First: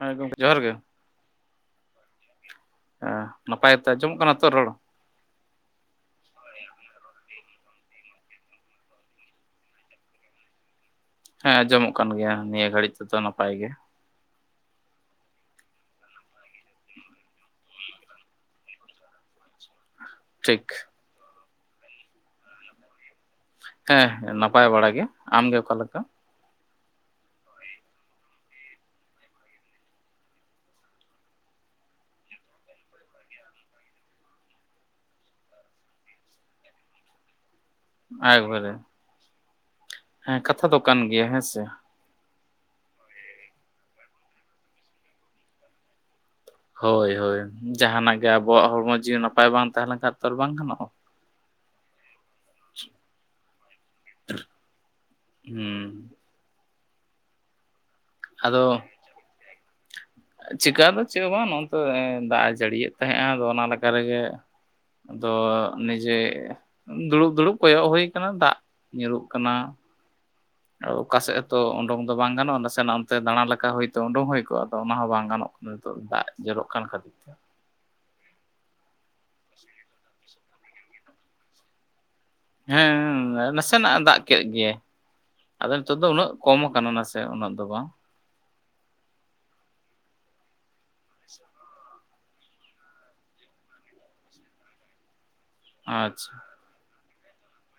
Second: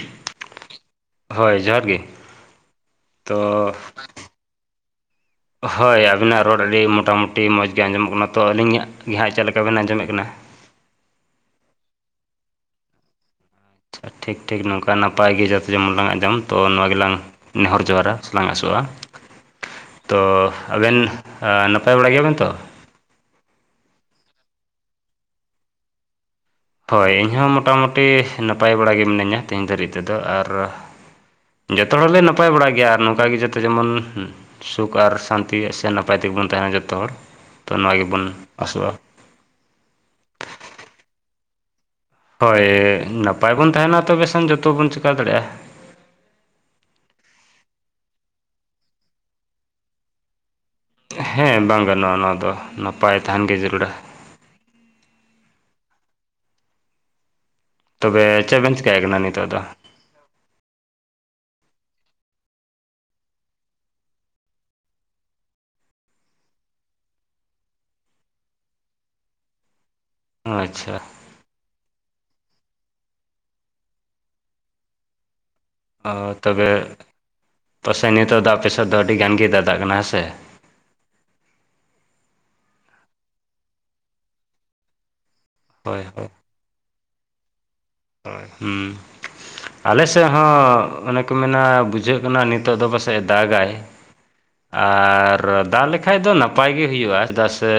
ᱦᱮᱸ ᱜᱚᱝᱠᱮ ᱡᱚᱦᱟᱨ ᱜᱮ ᱦᱳᱭ ᱡᱚᱦᱟᱨ ᱜᱮ ᱦᱮᱸ ᱛᱚ ᱱᱟᱯᱟᱭ ᱛᱮ ᱟᱸᱡᱚᱢᱚᱜ ᱠᱟᱱᱟ ᱛᱚ [inaudible] ᱦᱳᱭ ᱟᱵᱤᱱᱟᱜ ᱨᱚᱲ ᱟᱹᱰᱤ ᱢᱚᱴᱟᱢᱩᱴᱤ ᱢᱚᱡᱽ ᱜᱮ ᱟᱸᱡᱚᱢᱚᱜ ᱠᱟᱱᱟ ᱛᱚ ᱟᱹᱞᱤᱧᱟᱜ ᱜᱮ ᱦᱟᱸᱜ ᱪᱮᱫ ᱞᱮᱠᱟ ᱵᱤᱱ ᱟᱸᱡᱚᱢᱮᱫ ᱠᱟᱱᱟ ᱦᱮᱸ ᱟᱸᱡᱚᱢᱚᱜ ᱠᱟᱱ ᱜᱮᱭᱟ ᱱᱤᱭᱟᱹ ᱜᱷᱟᱹᱲᱤᱡ ᱛᱮᱫᱚ ᱱᱟᱯᱟᱭ ᱜᱮ ᱴᱷᱤᱠ ᱴᱷᱤᱠ ᱱᱚᱝᱠᱟ ᱱᱟᱯᱟᱭ ᱜᱮ ᱡᱷᱚᱛᱚ ᱡᱚᱢᱚᱱ ᱞᱟᱝ ᱟᱡᱚᱢ ᱛᱚ ᱱᱚᱣᱟ ᱜᱮᱞᱟᱝ ᱱᱮᱦᱚᱨ ᱡᱚᱦᱟᱨᱟ ᱥᱮ ᱞᱟᱝ ᱟᱥᱚᱜᱼᱟ ᱛᱚ ᱴᱷᱤᱠ ᱟᱵᱮᱱ ᱱᱟᱯᱟᱭ ᱵᱟᱲᱟ ᱜᱮᱭᱟ ᱵᱤᱱ ᱛᱚ ᱦᱮᱸ ᱦᱮᱸ ᱱᱟᱯᱟᱭ ᱵᱟᱲᱟ ᱜᱮ ᱟᱢᱜᱮ ᱚᱠᱟᱞᱮᱠᱟ ᱦᱳᱭ ᱤᱧᱦᱚᱸ ᱢᱚᱴᱟᱢᱩᱴᱤ ᱱᱟᱯᱟᱭ ᱵᱟᱲᱟᱜᱮ ᱢᱤᱱᱟᱹᱧᱟ ᱛᱮᱦᱤᱧ ᱫᱷᱟᱹᱨᱤᱡ ᱛᱮᱫᱚ ᱟᱨ ᱡᱚᱛᱚ ᱦᱚᱲᱞᱮ ᱱᱟᱯᱟᱭ ᱵᱟᱲᱟ ᱜᱮᱭᱟ ᱟᱨ ᱱᱚᱝᱠᱟᱜᱮ ᱡᱚᱛᱚ ᱡᱮᱢᱚᱱ ᱥᱩᱠ ᱟᱨ ᱥᱟᱱᱛᱤ ᱥᱮ ᱱᱟᱯᱟᱭ ᱛᱮᱜᱮ ᱵᱚᱱ ᱛᱟᱦᱮᱱᱟ ᱡᱚᱛᱚ ᱦᱚᱲ ᱛᱚ ᱱᱚᱣᱟ ᱜᱮᱵᱚᱱ ᱱᱟᱭ ᱵᱟᱲᱟᱜᱮ ᱟᱥᱚᱜᱼᱟ ᱦᱮᱸ ᱠᱟᱛᱷᱟ ᱫᱚ ᱠᱟᱱ ᱜᱮᱭᱟ ᱦᱮᱸ ᱥᱮ ᱦᱳᱭ ᱱᱟᱯᱟᱭ ᱵᱚᱱ ᱛᱟᱦᱮᱱᱟ ᱛᱚᱵᱮ ᱥᱮᱱ ᱡᱚᱛᱚ ᱵᱚᱱ ᱪᱮᱠᱟ ᱫᱟᱲᱮᱭᱟᱜᱼᱟ ᱦᱳᱭ ᱦᱳᱭ ᱡᱟᱦᱟᱱᱟᱜ ᱜᱮ ᱟᱵᱚᱣᱟᱜ ᱦᱚᱲᱢᱚ ᱡᱤᱣᱤ ᱱᱟᱯᱟᱭ ᱵᱟᱝ ᱛᱟᱦᱮᱸ ᱞᱮᱱᱠᱷᱟᱡ ᱛᱚ ᱵᱟᱝ ᱜᱟᱱᱚᱜᱼᱟ᱾ ᱦᱮᱸ ᱵᱟᱝ ᱜᱟᱱᱚᱜᱼᱟ ᱱᱚᱣᱟ ᱫᱚ ᱱᱟᱯᱟᱭ ᱛᱟᱦᱮᱱ ᱜᱮ ᱡᱟᱹᱨᱩᱲᱟ ᱦᱩᱸ ᱛᱚᱵᱮ ᱪᱮᱫ ᱵᱮᱱ ᱪᱮᱠᱟᱭ ᱠᱟᱱᱟ ᱱᱤᱛᱚᱜ ᱫᱚ? ᱪᱮᱠᱟ ᱫᱚ ᱪᱮᱫ ᱦᱚᱸ ᱵᱟᱝ ᱱᱚᱛᱮ ᱫᱟᱜ ᱮ ᱡᱟᱹᱲᱤᱭᱮᱫ ᱛᱟᱦᱮᱸᱜ ᱮ ᱟᱫᱚ ᱚᱱᱟ ᱞᱮᱠᱟ ᱨᱮᱜᱮ ᱟᱫᱚ ᱱᱤᱡᱮ ᱫᱩᱲᱩᱵ ᱫᱩᱲᱩᱵ ᱠᱚᱭᱚᱜ ᱦᱩᱭᱩ ᱠᱟᱱᱟ ᱫᱟᱜ ᱧᱩᱨᱩᱜ ᱠᱟᱱᱟ ᱟᱪᱪᱷᱟ ᱚᱠᱟ ᱥᱮᱫ ᱦᱚᱸᱛᱚ ᱩᱰᱩᱝ ᱫᱚ ᱵᱟᱝ ᱜᱟᱱᱚᱜᱼᱟ ᱱᱟᱥᱮᱱᱟᱜ ᱚᱱᱛᱮ ᱫᱟᱬᱟ ᱞᱮᱠᱟ ᱦᱚᱛ ᱩᱰᱩᱝ ᱦᱩᱭ ᱠᱚᱜᱼᱟ ᱟᱫᱚ ᱚᱱᱟ ᱦᱚᱸ ᱵᱟᱝ ᱜᱟᱱᱚᱜᱼᱟ ᱱᱤᱛᱚᱜ ᱫᱟᱜ ᱚ ᱡᱚᱨᱚᱜ ᱠᱟᱱ ᱛᱚᱵᱮ ᱠᱷᱟᱹᱛᱤᱨ ᱛᱮ ᱯᱟᱥᱮᱡ ᱱᱤᱛᱚᱜ ᱫᱟᱜ ᱯᱮᱥᱟ ᱫᱚ ᱟᱹᱰᱤ ᱜᱟᱱ ᱜᱮ ᱫᱟᱜ ᱫᱟᱜ ᱠᱟᱱᱟ ᱦᱮᱸ ᱥᱮ ᱦᱮᱸ ᱱᱟᱥᱮᱱᱟᱜ ᱮ ᱫᱟᱜ ᱠᱮᱫ ᱜᱮ ᱟᱫᱚ ᱱᱤᱛᱚᱜ ᱦᱳᱭ ᱫᱚ ᱩᱱᱟᱹᱜ ᱠᱚᱢ ᱟᱠᱟᱱᱟ ᱱᱟ ᱥᱮ ᱩᱱᱟᱹᱜ ᱫᱚ ᱵᱟᱝ ᱦᱳᱭ ᱦᱩᱸ ᱟᱞᱮ ᱥᱮᱫ ᱦᱚᱸ ᱚᱱᱮ ᱠᱚ ᱢᱮᱱᱟᱹ ᱵᱩᱡᱷᱟᱹᱜ ᱠᱟᱱᱟ ᱱᱤᱛᱚᱜ ᱫᱚ ᱯᱟᱥᱮᱡ ᱫᱟᱜᱟᱭ ᱟᱨ ᱫᱟᱜ ᱞᱮᱠᱷᱟᱜ ᱫᱚ ᱟᱪᱪᱷᱟ ᱱᱟᱯᱟᱭ ᱱᱟᱯᱟᱭ ᱜᱮ ᱦᱩᱭᱩᱜᱼᱟ ᱪᱮᱫᱟᱜ ᱥᱮ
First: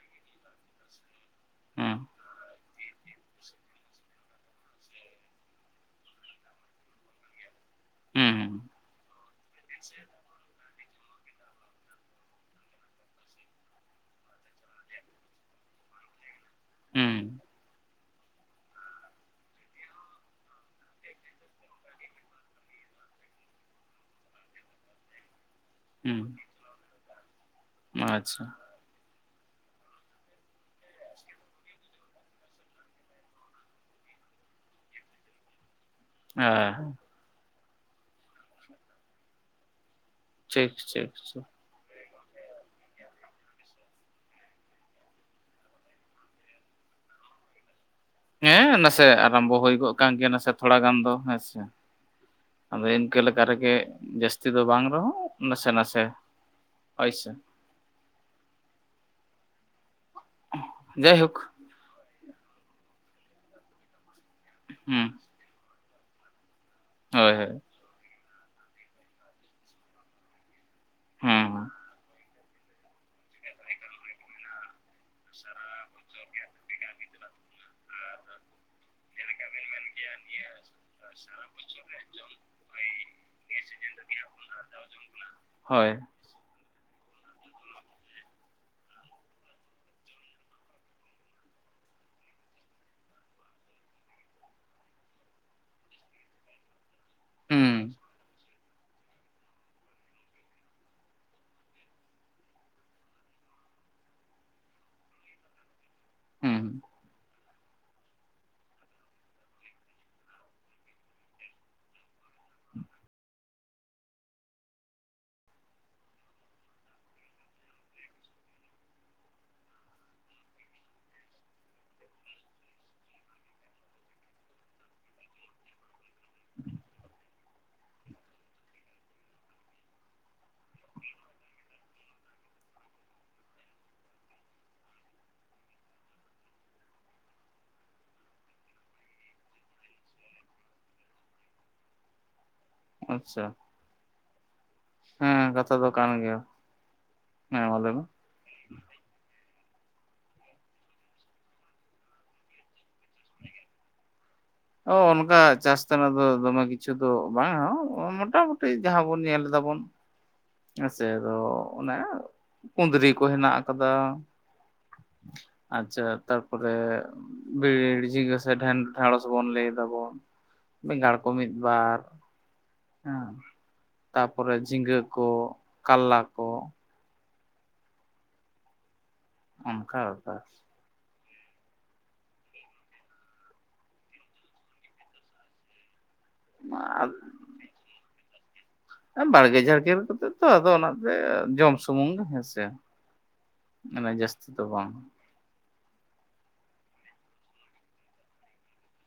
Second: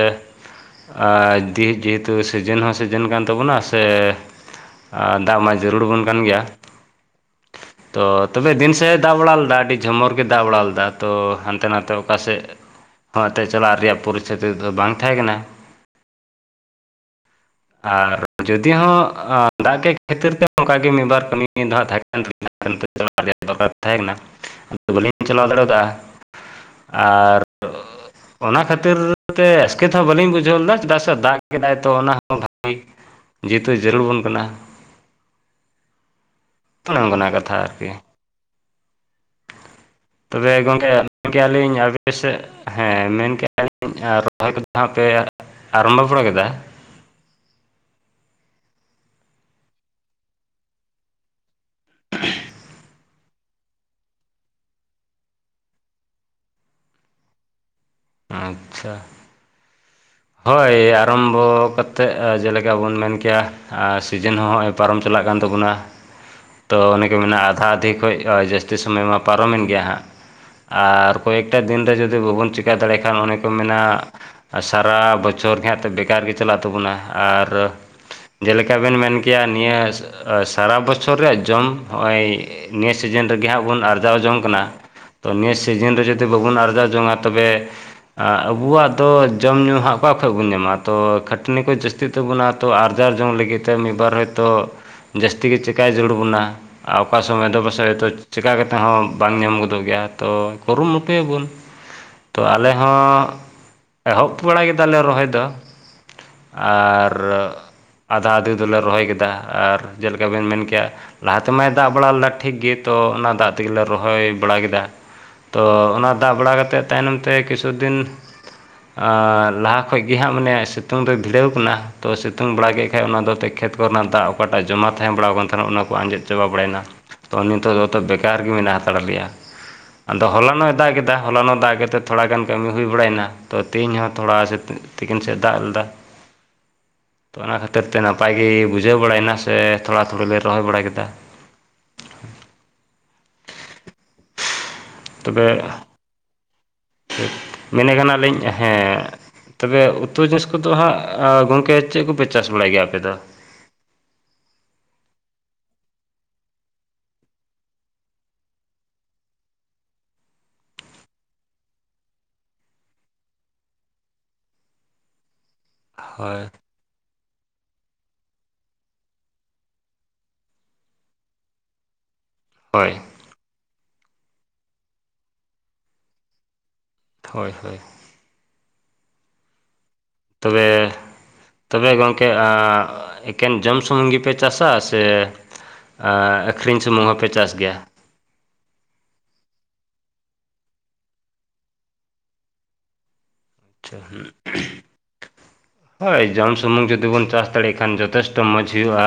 ᱟ ᱡᱮ ᱦᱩᱸ ᱡᱮᱦᱮᱛᱩ ᱥᱤᱡᱤᱱ ᱦᱚᱸ ᱥᱤᱡ ᱡᱮᱱ ᱠᱟᱱᱟ ᱛᱟᱵᱚᱱᱟ ᱥᱮ ᱟᱨ ᱫᱟᱜ ᱢᱟ ᱡᱟᱹᱨᱩᱲ ᱵᱚᱱ ᱠᱟᱱ ᱜᱮᱭᱟ ᱛᱚ ᱦᱩᱸ ᱛᱚᱵᱮ ᱫᱤᱱ ᱥᱮᱫ ᱮ ᱫᱟᱜ ᱵᱟᱲᱟ ᱞᱮᱫᱟ ᱟᱹᱰᱤ ᱡᱷᱚᱢᱚᱨ ᱜᱮ ᱫᱟᱜ ᱵᱟᱲᱟ ᱞᱮᱫᱟ ᱛᱚ ᱦᱟᱱᱛᱮ ᱱᱟᱛᱮ ᱚᱠᱟᱥᱮᱫ ᱚᱠᱟᱛᱮ ᱪᱟᱞᱟᱜ ᱨᱮᱭᱟᱜ ᱯᱚᱨᱤᱥᱛᱷᱤᱛᱤ ᱫᱚ ᱵᱟᱝ ᱛᱟᱦᱮᱸ ᱠᱟᱱᱟ ᱦᱩᱸ ᱟᱨ ᱡᱩᱫᱤ ᱦᱚᱸ ᱫᱟᱜ ᱜᱮ ᱠᱷᱟᱹᱛᱤᱨ ᱛᱮ ᱚᱱᱠᱟᱟᱜᱮ ᱢᱤᱫ ᱵᱟᱨ ᱠᱟᱹᱢᱤ ᱫᱚ ᱦᱟᱜ ᱛᱟᱦᱮᱸᱠ ᱠᱟᱱ [inaudible] ᱫᱚᱨᱠᱟᱨ ᱛᱟᱦᱮᱸ ᱠᱟᱱᱟ ᱟᱫᱚ ᱵᱟᱹᱞᱤᱧ ᱪᱟᱞᱟᱣ ᱫᱟᱲᱮ ᱠᱟᱜᱼᱟ ᱦᱩᱸ ᱟᱨ ᱦᱩᱸ ᱟᱪᱪᱷᱟ ᱚᱱᱟ ᱠᱷᱟᱹᱛᱤᱨ ᱛᱮ ᱟᱥᱠᱮᱛᱦᱚᱸ ᱵᱟᱹᱞᱤᱧ ᱵᱩᱡᱷᱟᱹᱣ ᱞᱮᱫᱟ ᱪᱮᱫᱟᱜ ᱥᱮ ᱫᱟᱜ ᱠᱮᱫᱟᱭ ᱛᱚ ᱚᱱᱟ ᱦᱚᱸ ᱵᱷᱟᱜᱤ ᱡᱮᱛᱩ ᱡᱟᱹᱨᱩᱲᱵᱚᱱ ᱠᱟᱱᱟ᱾ ᱟᱦ ᱚᱱᱟ ᱠᱟᱛᱷᱟ ᱟᱨᱠᱤ ᱛᱚᱵᱮ ᱴᱷᱤᱠ ᱜᱚᱝᱠᱮ ᱴᱷᱤᱠ [inaudible] ᱴᱷᱤᱠ ᱠᱮᱭᱟᱞᱤᱧ ᱟᱵᱤ ᱟᱯᱮᱥᱮᱫ ᱦᱮᱸ ᱢᱮᱱᱠᱼᱟᱧ ᱨᱚᱦᱚᱭ ᱠᱚᱫᱚ ᱦᱟᱸᱜ ᱯᱮ ᱟᱨᱚᱢᱵᱚ ᱵᱟᱲᱟ ᱠᱮᱫᱟ ᱦᱮᱸ ᱱᱟᱥᱮ ᱟᱨᱚᱢᱵᱚ ᱦᱩᱭ ᱠᱟᱱ ᱜᱮᱭᱟ ᱱᱟᱥᱮ ᱛᱷᱚᱲᱟ ᱜᱟᱱ ᱫᱚ ᱦᱮᱸᱥᱮ ᱟᱫᱚ ᱤᱱᱠᱟᱹ ᱞᱮᱠᱟ ᱨᱮᱜᱮ ᱡᱟᱹᱥᱛᱤ ᱫᱚ ᱵᱟᱝ ᱨᱮᱦᱚᱸ ᱱᱟᱥᱮ ᱱᱟᱥᱮ ᱦᱳᱭ ᱥᱮ ᱟᱪᱪᱷᱟ ᱦᱳᱭ ᱡᱟᱭᱦᱳᱠ ᱟᱨᱟᱢᱵᱚ ᱠᱟᱛᱮᱫ ᱡᱮᱞᱮᱠᱟ ᱵᱚᱱ ᱢᱮᱱ ᱠᱮᱭᱟ ᱥᱤᱡᱮᱱ ᱦᱚᱸ ᱱᱚᱜᱼᱚᱭ ᱯᱟᱨᱚᱢ ᱦᱩᱸ ᱪᱟᱞᱟᱜ ᱠᱟᱱ ᱛᱟᱵᱚᱱᱟ ᱛᱚ ᱚᱱᱮᱠᱮ ᱦᱳᱭ ᱢᱮᱱᱟ ᱦᱳᱭ ᱟᱫᱷᱟ ᱟᱫᱮ ᱠᱷᱚᱡ [unintelligible] ᱡᱟᱹᱥᱛᱤ ᱥᱚᱢᱚᱭ ᱢᱟ ᱯᱟᱨᱚᱢᱮᱱ ᱜᱮᱭᱟ ᱦᱟᱸᱜ ᱟᱨ ᱠᱚᱭᱮᱠᱴᱟ ᱦᱩᱸ ᱫᱤᱱᱨᱮ ᱡᱩᱫᱤ ᱵᱟᱵᱚᱱ ᱪᱮ ᱪᱤᱠᱟᱹ ᱫᱟᱲᱮ ᱠᱷᱟᱱ ᱚᱱᱮ ᱠᱚ ᱢᱮᱱᱟ ᱥᱟᱨᱟ ᱵᱚᱪᱷᱚᱨ ᱜᱮ [unintelligible] ᱵᱮᱠᱟᱨ ᱜᱮ ᱪᱟᱞᱟᱜ ᱛᱟᱵᱚᱱᱟ ᱟᱨ ᱡᱮᱞᱮᱠᱟ ᱵᱮᱱ ᱢᱮᱱ ᱠᱮᱭᱟ ᱱᱤᱭᱟᱹ ᱥᱟᱨᱟ ᱵᱚᱪᱷᱚᱨ ᱨᱮᱭᱟᱜ ᱡᱚᱢ ᱦᱚᱜᱼᱚᱭ ᱱᱤᱭᱟᱹ ᱥᱤᱡᱤᱱ ᱨᱮᱜᱮ ᱦᱟᱸᱜ ᱵᱚᱱ ᱟᱨᱡᱟᱣ ᱡᱚᱝ ᱠᱟᱱᱟ ᱛᱚ ᱱᱤᱭᱟᱹ ᱦᱳᱭ ᱥᱤᱡᱤᱱ ᱨᱮ ᱡᱩᱫᱤ ᱡᱩᱫᱤ ᱵᱟᱵᱚᱱ ᱟᱨᱡᱟᱣ ᱡᱚᱝᱟ ᱛᱚᱵᱮ ᱟᱵᱚᱣᱟᱜ ᱫᱚ ᱡᱚᱢ ᱧᱩ ᱦᱟᱸᱜ ᱚᱠᱟ ᱠᱷᱚᱡ ᱵᱚᱱ ᱧᱟᱢᱟ ᱛᱚ ᱠᱷᱟᱹᱴᱟᱹᱱᱤ ᱠᱚ ᱡᱟᱹᱥᱛᱤᱜ ᱛᱟᱵᱚᱱᱟ ᱛᱚ ᱟᱨᱡᱟᱣ ᱡᱚᱝ ᱞᱟᱹᱜᱤᱫ ᱛᱮ ᱢᱤᱫ ᱵᱟᱨ ᱛᱚ ᱡᱟᱹᱥᱛᱤ ᱜᱮ ᱪᱤᱠᱟᱭ ᱡᱟᱹᱨᱩᱲ ᱵᱚᱱᱟ ᱚᱠᱟ ᱥᱚᱢᱚᱭᱫᱚ ᱦᱩᱸ ᱯᱟᱥᱮᱡ ᱪᱮᱠᱟ ᱠᱟᱛᱮ ᱛᱮᱦᱚᱸ ᱵᱟᱝ ᱧᱟᱢ ᱜᱚᱫᱚᱜ ᱜᱮᱭᱟ ᱛᱚ ᱠᱩᱨᱩᱢᱩᱴᱩᱭᱟᱵᱚᱱ ᱛᱚ ᱟᱞᱮ ᱦᱚᱸ ᱮᱦᱚᱵ ᱵᱟᱲᱟ ᱠᱮᱫᱟᱞᱮ ᱨᱚᱦᱚᱭ ᱫᱚ ᱦᱩᱸ ᱟᱨ ᱟᱫᱷᱟ ᱟᱫᱷᱮ ᱫᱚᱞᱮ ᱨᱚᱦᱚᱭ ᱠᱮᱫᱟ ᱟᱨ ᱡᱮᱞᱮᱠᱟ ᱵᱮᱱ ᱢᱮᱱ ᱠᱮᱭᱟ ᱞᱟᱦᱟ ᱛᱮᱢᱟᱭ ᱫᱟᱜ ᱵᱟᱲᱟ ᱞᱮᱫᱟ ᱴᱷᱤᱠ ᱜᱮ ᱛᱚ ᱚᱱᱟ ᱫᱟᱜ ᱛᱮᱜᱮ ᱨᱚᱦᱚᱭ ᱵᱟᱲᱟ ᱠᱮᱫᱟ ᱛᱚ ᱚᱱᱟ ᱫᱟᱜ ᱵᱟᱲᱟ ᱠᱟᱛᱮᱫ ᱛᱟᱭᱱᱚᱢ ᱛᱮ ᱠᱤᱪᱷᱩ ᱫᱤᱱ ᱞᱟᱦᱟ ᱠᱷᱚᱡ ᱜᱮ ᱦᱟᱸᱜ ᱢᱟᱱᱮ ᱥᱤᱛᱩᱝ ᱫᱚ ᱵᱷᱤᱲᱟᱹᱣ ᱟᱠᱟᱱᱟ ᱛᱚ ᱥᱤᱛᱩᱝ ᱵᱟᱲᱟ ᱠᱮᱫ ᱠᱷᱟᱡ ᱚᱱᱟ ᱫᱚ ᱠᱷᱮᱛ ᱠᱚᱨᱮᱱᱟᱜ ᱫᱟᱜ ᱚᱠᱟᱴᱟᱜ ᱡᱚᱢᱟ ᱛᱟᱦᱮᱸ ᱵᱟᱲᱟᱣᱟᱱ ᱛᱟᱦᱮᱱᱟ ᱚᱱᱟᱠᱚ ᱟᱸᱡᱮᱫ ᱪᱟᱵᱟ ᱵᱟᱲᱟᱭᱮᱱᱟ ᱛᱚ ᱱᱤᱛᱚᱜ ᱫᱚᱛᱚ ᱵᱮᱠᱟᱨ ᱜᱮ ᱢᱮᱱᱟᱜ ᱦᱟᱛᱟᱲ ᱞᱮᱭᱟ ᱟᱫᱚ ᱦᱚᱞᱟᱱᱚᱭ ᱫᱟᱜ ᱠᱮᱫᱟ ᱦᱚᱞᱟᱱᱚᱜ ᱫᱟᱜ ᱠᱟᱛᱮᱫ ᱛᱷᱚᱲᱟ ᱜᱟᱱ ᱠᱟᱹᱢᱤ ᱦᱩᱭ ᱵᱟᱲᱟᱭᱮᱱᱟ ᱛᱚ ᱛᱮᱦᱧ ᱦᱚᱸ ᱛᱷᱚᱲᱟ ᱥᱮ ᱛᱤᱠᱤᱱ ᱥᱮᱫ ᱫᱟᱜ ᱞᱮᱫᱟ ᱩᱩ [inaudible] ᱛᱚ ᱚᱱᱟ ᱠᱷᱟᱹᱛᱤᱨ ᱛᱮ ᱱᱟᱯᱟᱭ ᱜᱮ ᱵᱩᱡᱷᱟᱹᱣ ᱵᱟᱲᱟᱭᱮᱱᱟ ᱥᱮ ᱛᱷᱚᱲᱟ ᱛᱷᱩᱲᱤ ᱞᱮ ᱨᱚᱦᱚᱭ ᱵᱟᱲᱟ ᱠᱮᱫᱟ ᱦᱦ [inaudible] ᱟᱪᱪᱷᱟ ᱦᱮᱸ ᱠᱟᱛᱷᱟ ᱫᱚ ᱠᱟᱱ ᱜᱮᱭᱟ ᱦᱮᱸ ᱢᱟ ᱞᱟᱹᱭ ᱢᱮᱱ ᱢᱮ ᱠᱟᱱᱟᱞᱤᱧ ᱦᱮᱸ ᱛᱚᱵᱮ ᱩᱛᱩ ᱡᱤᱱᱤᱥ ᱠᱚᱫᱚ ᱦᱟᱸᱜ ᱜᱚᱝᱠᱮ ᱪᱮᱫ ᱠᱚᱯᱮ ᱪᱟᱥ ᱵᱟᱲᱟᱭ ᱜᱮᱭᱟ ᱟᱯᱮ ᱫᱚ [inaudible] ᱚᱱᱠᱟ ᱪᱟᱥ ᱛᱮᱱᱟᱜ ᱫᱚ ᱫᱚᱢᱮ ᱠᱤᱪᱷᱩ ᱫᱚ ᱵᱟᱝᱟ ᱢᱚᱴᱟᱢᱩᱴᱤ ᱡᱟᱦᱟᱸ ᱵᱚᱱ ᱧᱮᱞ ᱮᱫᱟᱵᱚᱱ ᱦᱮᱸᱥᱮ ᱟᱫᱚ ᱚᱱᱮ ᱠᱩᱸᱫᱽᱨᱤ ᱠᱩ ᱦᱮᱱᱟᱜ ᱟᱠᱟᱫᱟ ᱟᱪᱪᱷᱟ ᱦᱳᱭ ᱛᱟᱨᱯᱚᱨᱮ ᱵᱤᱨᱤᱲ ᱡᱤᱸᱜᱟ ᱥᱮ ᱰᱷᱮᱸ ᱰᱷᱮᱸᱲᱚᱥ ᱵᱚᱱ ᱞᱟᱹᱭ ᱫᱟᱵᱚᱱ ᱵᱮᱸᱜᱟᱲ ᱠᱚ ᱢᱤᱫ ᱵᱟᱨ ᱦᱳᱭ ᱦᱮᱸ ᱛᱟᱯᱚᱨᱮ ᱡᱷᱤᱸᱜᱟᱹ ᱠᱚ ᱠᱟᱞᱞᱟ ᱠᱚ ᱦᱳᱭ ᱦᱳᱭ ᱚᱱᱠᱟ ᱵᱮᱯᱟᱨ ᱛᱚᱵᱮ ᱛᱚᱵᱮ ᱜᱚᱢᱠᱮ ᱮᱠᱮᱱ ᱡᱚᱢ ᱥᱩᱢᱩᱝ ᱜᱮᱯᱮ ᱪᱟᱥᱟ ᱥᱮ ᱟᱹᱠᱷᱨᱤᱧ ᱥᱩᱢᱩᱝ ᱦᱚᱸ ᱯᱮ ᱪᱟᱥ ᱜᱮᱭᱟ ᱵᱟᱲᱜᱮ ᱡᱷᱟᱲᱠᱮ ᱠᱟᱛᱮᱜ ᱛᱚ ᱟᱫᱚ ᱚᱱᱟᱛᱮ ᱡᱚᱢ ᱥᱩᱢᱩᱝ ᱜᱮ ᱦᱮᱸᱥᱮ ᱟᱪᱷᱟ ᱢᱟᱱᱮ ᱦᱩᱸ ᱡᱟᱹᱥᱛᱤ ᱫᱚ ᱵᱟᱝ [unintelligible] ᱦᱳᱭ ᱡᱚᱢ ᱥᱩᱢᱩᱝ ᱡᱩᱫᱤ ᱵᱚᱱ ᱪᱟᱥ ᱫᱟᱲᱮᱭᱟᱜ ᱠᱷᱟᱱ ᱡᱚᱛᱷᱮᱥᱴᱚ ᱢᱚᱡᱽ ᱦᱩᱭᱩᱜᱼᱟ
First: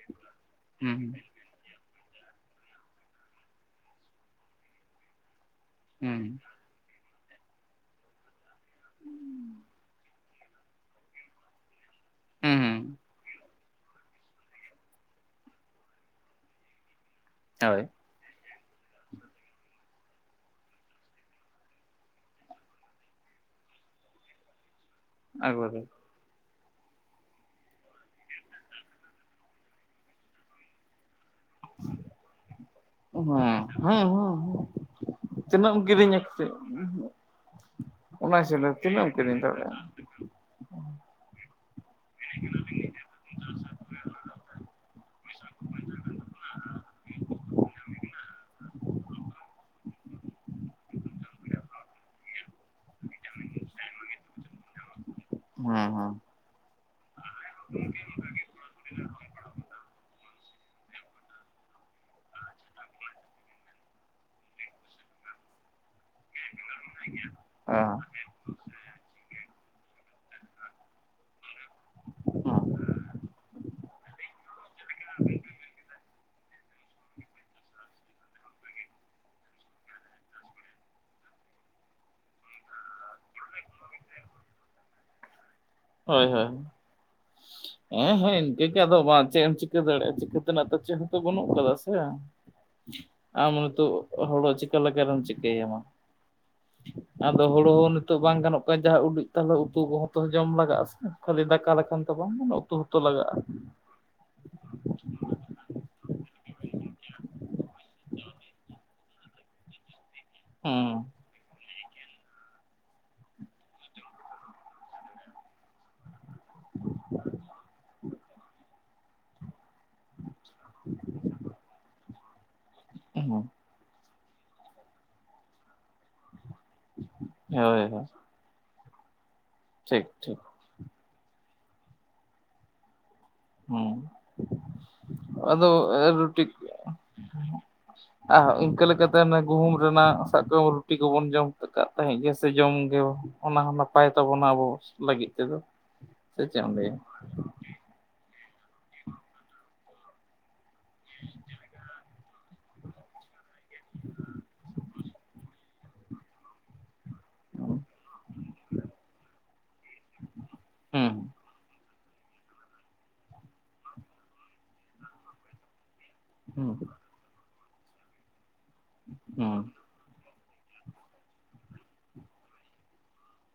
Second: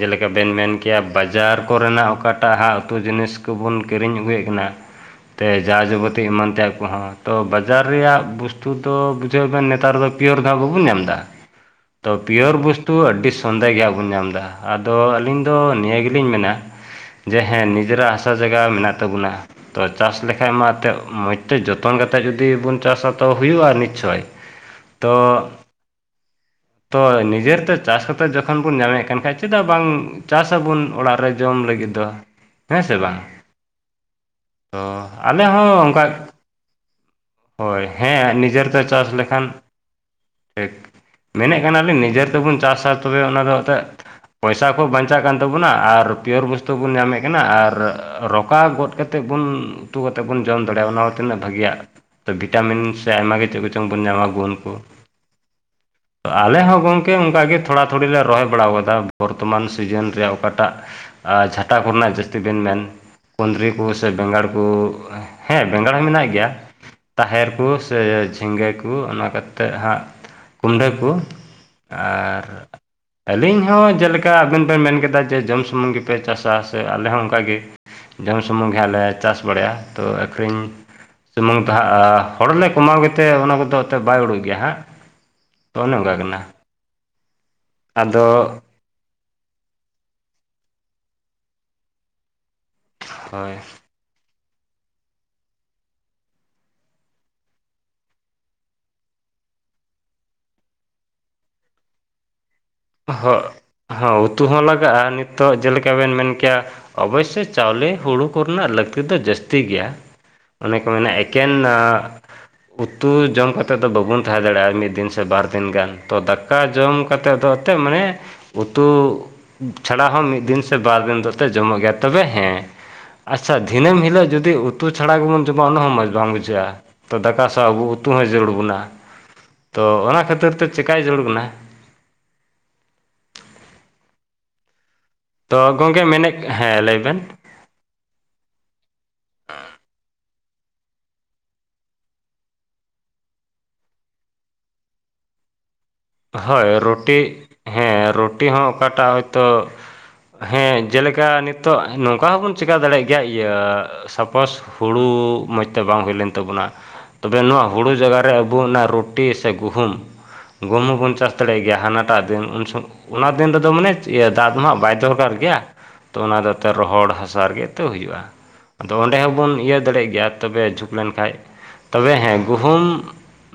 ᱡᱮᱞᱮᱠᱟ ᱵᱮᱱ ᱢᱮᱱ ᱠᱮᱭᱟ ᱦᱩᱸ ᱵᱟᱡᱟᱨ ᱠᱚᱨᱮᱱᱟᱜ ᱚᱠᱟᱴ ᱮᱴᱟᱜ ᱦᱟᱜ ᱩᱛᱩ ᱡᱤᱱᱤᱥ ᱠᱚᱵᱚᱱ ᱠᱤᱨᱤᱧ ᱟᱹᱜᱩᱭᱮᱫ ᱠᱟᱱᱟ ᱛᱮ ᱡᱟ ᱡᱟᱵᱚᱛᱤ ᱦᱩᱸ ᱮᱢᱟᱱ ᱛᱮᱭᱟᱜ ᱠᱚᱦᱚᱸ ᱛᱚ ᱵᱟᱡᱟᱨ ᱨᱮᱭᱟᱜ ᱵᱚᱥᱛᱩ ᱫᱚ ᱵᱩᱡᱷᱟᱹᱣ ᱵᱮᱱ ᱱᱮᱛᱟᱨ ᱫᱚ ᱯᱤᱭᱳᱨ ᱫᱚ ᱵᱟᱵᱚᱱ ᱧᱟᱢ ᱮᱫᱟ ᱛᱚ ᱯᱤᱭᱳᱨ ᱦᱩᱸ ᱵᱚᱥᱛᱩ ᱟᱹᱰᱤ ᱥᱚᱱᱫᱮ ᱜᱮ ᱦᱚ ᱵᱚᱱ ᱧᱟᱢ ᱮᱫᱟ ᱟᱫᱚ ᱟᱹᱞᱤᱧ ᱫᱚ ᱱᱤᱭᱟᱹ ᱜᱮᱞᱤᱧ ᱢᱮᱱᱟ ᱡᱮ ᱦᱮᱸ ᱦᱳᱭ ᱱᱤᱡᱮᱨᱟᱜ ᱦᱟᱥᱟ ᱡᱟᱭᱜᱟ ᱢᱮᱱᱟᱜ ᱛᱟᱵᱚᱱᱟ ᱛᱚ ᱪᱟᱥ ᱞᱮᱠᱷᱟᱡ ᱢᱟ ᱮᱱᱛᱮᱫ ᱢᱚᱡᱽ ᱛᱮ ᱡᱚᱛᱚᱱᱟᱛᱮᱛ ᱡᱩᱫᱤ ᱵᱚᱱ ᱪᱟᱥᱟ ᱦᱩᱭᱩᱜᱼᱟ ᱱᱤᱥᱪᱳᱚᱭ ᱛᱚ ᱮᱠᱵᱟᱨᱮ ᱛᱚ ᱱᱤᱡᱮᱨ ᱛᱮ ᱪᱟᱥ ᱠᱟᱛᱮ ᱡᱚᱠᱷᱚᱱ ᱵᱚᱱ ᱧᱟᱢᱮᱫ ᱠᱟᱱ ᱠᱷᱟᱡ ᱪᱮᱫᱟᱜ ᱵᱟᱝ ᱪᱟᱥ ᱟᱵᱚᱱ ᱚᱲᱟᱜ ᱨᱮ ᱡᱚᱢ ᱞᱟᱹᱜᱤᱫ ᱫᱚ ᱦᱮᱸ ᱥᱮ ᱵᱟᱝ ᱦᱮᱸ ᱦᱮᱸ ᱦᱮᱸ ᱛᱚ ᱟᱞᱮ ᱦᱚᱸ ᱛᱤᱱᱟᱹᱜ ᱮᱢ ᱚᱱᱠᱟ ᱠᱤᱨᱤᱧᱟ ᱠᱟᱛᱮᱫ ᱦᱳᱭ ᱚᱱᱟ ᱦᱮᱸ ᱦᱤᱥᱟᱹᱵ ᱱᱤᱡᱮᱨᱛᱮ ᱛᱤᱱᱟᱹᱜ ᱮᱢ ᱪᱟᱥ ᱠᱤᱨᱤᱧ ᱞᱮᱠᱷᱟᱱ ᱫᱟᱲᱮᱭᱟᱜᱼᱟ ᱴᱷᱤᱠ ᱢᱮᱱᱮᱫ ᱠᱟᱱᱟᱞᱤᱧ ᱱᱤᱡᱮ ᱛᱮᱵᱚᱱ ᱪᱟᱥᱼᱟ ᱛᱚᱵᱮ ᱚᱱᱟ ᱫᱚ ᱮᱱᱛᱮᱫ ᱯᱚᱭᱥᱟ ᱠᱚ ᱵᱟᱧᱪᱟᱜ ᱠᱟᱱ ᱛᱟᱵᱚᱱᱟ ᱟᱨ ᱯᱤᱭᱚᱨ ᱵᱚᱥᱛᱩ ᱛᱚ ᱵᱚᱱ ᱧᱟᱢᱮᱫ ᱠᱟᱱᱟ ᱟᱨ ᱨᱚᱠᱟ ᱜᱚᱫ ᱠᱟᱛᱮᱫ ᱵᱚᱱ ᱩᱛᱩ ᱠᱟᱛᱮᱫ ᱵᱚᱱ ᱡᱚᱢ ᱫᱟᱲᱮᱭᱟᱜᱼᱟ ᱚᱱᱟ ᱛᱤᱱᱟᱹᱜ ᱵᱷᱟᱜᱮᱟᱜ ᱵᱷᱤᱴᱟᱢᱤᱱ ᱥᱮ ᱟᱭᱢᱟ ᱜᱮ ᱪᱮᱫ ᱠᱚᱪᱚᱝ ᱵᱚᱱ ᱧᱟᱢᱟ ᱜᱩᱱ ᱠᱚ ᱦᱮᱸ ᱦᱮᱸ ᱟᱞᱮ ᱦᱚᱸ ᱜᱚᱝᱠᱮ ᱚᱱᱠᱟᱜᱮ ᱛᱷᱚᱲᱟ ᱛᱷᱩᱲᱤ ᱞᱮ ᱨᱚᱦᱚᱭ ᱵᱟᱲᱟ ᱟᱠᱟᱫᱟ ᱵᱚᱨᱛᱚᱢᱟᱱ ᱥᱤᱡᱤᱱ ᱨᱮᱭᱟᱜ ᱚᱠᱟᱴᱟᱜ ᱟᱨ ᱡᱷᱟᱴᱟ ᱠᱚᱨᱮᱱᱟᱜ ᱡᱟᱹᱥᱛᱤ ᱵᱮᱱ ᱢᱮᱱ ᱠᱩᱸᱫᱽᱨᱤ ᱠᱚ ᱥᱮ ᱵᱮᱸᱜᱟᱲ ᱠᱚ ᱦᱮᱸ ᱵᱮᱸᱜᱟᱲ ᱦᱚᱸ ᱢᱮᱱᱟᱜ ᱜᱮᱭᱟᱹ ᱛᱟᱦᱮᱨ ᱠᱩ ᱥᱮ ᱡᱷᱤᱸᱜᱟᱹ ᱠᱩ ᱚᱱᱟ ᱠᱟᱛᱮᱫ ᱦᱟᱸᱜ ᱠᱩᱢᱰᱟᱹ ᱠᱚ ᱟᱨ ᱟᱹᱞᱤᱧ ᱦᱚᱸ ᱡᱮᱞᱮᱠᱟ ᱟᱵᱮᱱ ᱵᱮᱱ ᱢᱮᱱ ᱠᱮᱫᱟ ᱡᱮ ᱡᱚᱢ ᱥᱩᱢᱩᱝ ᱜᱮᱯᱮ ᱪᱟᱥ ᱪᱟ ᱥᱮ ᱟᱞᱮ ᱦᱚᱸ ᱚᱱᱠᱟ ᱜᱮ ᱡᱚᱢ ᱥᱩᱢᱩᱝ ᱜᱮ ᱦᱟᱜ ᱞᱮ ᱪᱟᱥ ᱵᱟᱲᱟᱭᱟ᱾ ᱛᱚ ᱟᱹᱠᱷᱨᱤᱧ ᱡᱮᱢᱚᱱ ᱛᱟᱦᱟ ᱟ ᱦᱚᱲᱞᱮ ᱠᱚᱢᱟᱣ ᱜᱮᱛᱮ ᱚᱱᱟ ᱠᱚᱫᱚ ᱚᱛᱮ ᱵᱟᱭ ᱩᱰᱩᱠ ᱜᱮᱭᱟ ᱦᱟᱸᱜ ᱛᱚ ᱚᱱᱮ ᱚᱱᱠᱟ ᱦᱳᱭ ᱠᱟᱱᱟ ᱦᱳᱭ ᱦᱮᱸ ᱦᱮᱸ ᱟᱫᱚ ᱤᱱᱠᱟᱹ ᱜᱮ ᱟᱫᱚ ᱵᱟᱝ ᱪᱮᱫ ᱮᱢ ᱪᱤᱠᱟᱹ ᱫᱟᱲᱮᱭᱟᱜᱼᱟ? ᱪᱤᱠᱟᱹ ᱛᱮᱱᱟᱜ ᱛᱚ ᱪᱮᱫ ᱦᱚᱸᱛᱚ ᱵᱟᱹᱱᱩᱜ ᱠᱟᱫᱟ ᱥᱮ? ᱟᱢ ᱦᱳᱭ ᱦᱚᱛᱚᱜ ᱦᱚᱲᱳ ᱪᱤᱠᱟᱹ ᱞᱮᱠᱟᱨᱮᱢ ᱪᱤᱠᱟᱹ ᱭᱟᱢᱟ ᱟᱫᱚ ᱦᱩᱲᱩ ᱦᱚᱸ ᱱᱤᱛᱚᱜ ᱵᱟᱝ ᱜᱟᱱᱚᱜ ᱠᱟᱱᱟ ᱡᱟᱦᱟᱸ ᱩᱰᱩᱡ ᱛᱟᱞᱦᱮ ᱩᱛᱩ ᱠᱚᱦᱚᱸ ᱛᱚ ᱡᱚᱢ ᱞᱟᱜᱟᱜᱼᱟ ᱥᱮ ᱠᱷᱟᱹᱞᱤ ᱫᱟᱠᱟ ᱞᱮᱠᱷᱟᱱ ᱛᱚ ᱵᱟᱝ ᱩᱛᱩ ᱞᱟᱜᱟᱜᱼᱟ ᱦᱚᱜ ᱦᱚᱸ ᱩᱛᱩ ᱦᱚᱸ ᱞᱟᱜᱟᱜᱼᱟ, ᱱᱤᱛᱚᱜ ᱡᱮᱞᱮᱠᱟ ᱵᱮᱱ ᱢᱮᱱ ᱠᱮᱭᱟ᱾ ᱚᱵᱚᱥᱥᱳᱭ ᱪᱟᱣᱞᱮ ᱦᱩᱲᱩ ᱠᱚᱨᱮᱱᱟᱜ ᱞᱟᱹᱠᱛᱤ ᱫᱚ ᱡᱟᱹᱥᱛᱤ ᱜᱮᱭᱟ᱾ ᱚᱱᱮ ᱠᱚ ᱢᱮᱱᱟ ᱦᱩᱸ ᱮᱠᱮᱱᱻ ᱩᱛᱩ ᱡᱚᱢ ᱠᱟᱛᱮᱫ ᱫᱚ ᱵᱟᱵᱚᱱ ᱛᱟᱦᱮᱸ ᱫᱟᱲᱮᱭᱟᱜᱼᱟ ᱢᱤᱫ ᱫᱤᱱ ᱥᱮ ᱵᱟᱨ ᱫᱤᱱ ᱜᱟᱱ ᱛᱚ ᱫᱟᱠᱟ ᱡᱚᱢ ᱠᱟᱛᱮᱫ ᱫᱚ ᱮᱱᱛᱮᱫ ᱢᱟᱱᱮ ᱩᱛᱩ ᱪᱷᱟᱲᱟ ᱦᱚᱸ ᱢᱤᱫ ᱫᱤᱱ ᱥᱮ ᱵᱟᱨ ᱫᱤᱱ ᱫᱚᱯᱮ ᱡᱚᱢᱚᱜ ᱜᱮᱭᱟ᱾ ᱛᱚᱵᱮ ᱦᱮᱸ, ᱟᱪᱪᱷᱟ ᱫᱤᱱᱟᱹᱢ ᱦᱤᱞᱳᱜᱡᱩᱫᱤ ᱩᱛᱩ ᱪᱷᱟᱲᱟᱜ ᱜᱮᱵᱚᱱ ᱡᱚᱢᱟ ᱚᱱᱟ ᱦᱚᱸᱚᱸᱚᱡᱽ ᱵᱟᱝ ᱵᱩᱡᱷᱟᱹᱜᱼᱟ ᱛᱚ ᱫᱟᱠᱟ ᱥᱟᱶ ᱟᱵᱚ ᱦᱳᱭ ᱦᱳᱭ ᱩᱛᱩ ᱦᱚᱸ ᱡᱟᱹᱨᱩᱲ ᱵᱚᱱᱟ ᱛᱚ ᱴᱷᱤᱠ ᱚᱱᱟ ᱴᱷᱤᱠ ᱠᱷᱟᱹᱛᱤᱨ ᱛᱮ ᱪᱮᱠᱟᱭ ᱡᱟᱨᱩᱲ ᱠᱟᱱᱟ ᱦᱸ ᱛᱚ ᱟᱫᱚ ᱜᱚᱝᱠᱮ ᱢᱮᱱᱮᱫ ᱨᱩᱴᱤ ᱦᱮᱸ ᱞᱟᱹᱭ ᱵᱮᱱ [inaudible] ᱟᱨ ᱤᱱᱠᱟᱹ ᱞᱮᱠᱟᱛᱮ ᱚᱱᱟ ᱜᱩᱦᱩᱢ ᱨᱮᱱᱟᱜ ᱥᱟᱵᱠᱚᱢᱮ ᱨᱩᱴᱤ ᱠᱚᱵᱚᱱ ᱡᱚᱢ ᱠᱟᱜ ᱛᱟᱦᱮᱸᱜ ᱜᱮ ᱥᱮ ᱡᱚᱢ ᱜᱮ ᱚᱱᱟ ᱦᱚᱸ ᱱᱟᱯᱟᱭ ᱛᱟᱵᱚᱱᱟ ᱟᱵᱚ ᱞᱟᱹᱜᱤᱫ ᱛᱮᱫᱚ᱾ ᱥᱮ ᱪᱮᱫ ᱦᱳᱭ ᱮᱢ ᱞᱟᱹᱭᱟ ᱨᱩᱴᱤ ᱦᱮᱸ ᱨᱩᱴᱤ ᱦᱚᱸ ᱚᱠᱟᱴᱟᱜ ᱦᱚᱳᱭᱛᱳ ᱦᱮᱸ ᱡᱮᱞᱮᱠᱟ ᱱᱤᱛᱚᱜ ᱱᱚᱝᱠᱟ ᱦᱚᱸᱵᱚᱱ ᱪᱮᱠᱟ ᱫᱟᱲᱮᱭᱟᱜ ᱜᱮᱭᱟ ᱤᱭᱟᱹ ᱥᱟᱯᱳᱥ ᱦᱩᱲᱩ ᱢᱚᱡᱽ ᱛᱮ ᱵᱟᱝ ᱦᱩᱭ ᱞᱮᱱ ᱛᱟᱵᱚᱱᱟ ᱛᱚᱵᱮ ᱱᱚᱣᱟ ᱦᱩᱸ ᱦᱩᱲᱩ ᱡᱟᱜᱟ ᱨᱮ ᱟᱵᱚ ᱚᱱᱟ ᱨᱩᱴᱤ ᱥᱮ ᱜᱩᱦᱩᱢ? ᱜᱩᱦᱩᱢ ᱦᱚᱸᱵᱚᱱ ᱪᱟᱥ ᱦᱩᱸ ᱫᱟᱲᱮᱭᱟᱜ ᱜᱮᱭᱟ᱾ ᱦᱟᱱᱟᱴᱟᱜ ᱫᱤᱱ ᱩᱱ ᱥ ᱚᱱᱟ ᱫᱤᱱ ᱨᱮᱫᱚ ᱢᱟᱱᱮ ᱤᱭᱟᱹ ᱫᱟᱜ ᱢᱟ ᱵᱟᱭ ᱫᱚᱨᱠᱟᱨ ᱜᱮᱭᱟ᱾ ᱛᱚ ᱚᱱᱟᱫᱚ ᱛᱮ ᱨᱚᱦᱚᱲ ᱦᱟᱥᱟ ᱨᱮᱜᱮᱛᱚ ᱦᱩᱭᱩᱜᱼᱟ᱾ ᱟᱫᱚ ᱚᱸᱰᱮ ᱦᱚᱸᱵᱚᱱ ᱦᱩᱸ ᱤᱭᱟᱹ ᱫᱟᱲᱮᱜ ᱜᱮᱭᱟ ᱛᱚᱵᱮ ᱡᱷᱩᱠ ᱞᱮᱱᱠᱷᱷᱟ ᱛᱚᱵᱮ ᱦᱮᱸ ᱜᱩᱦᱩᱢ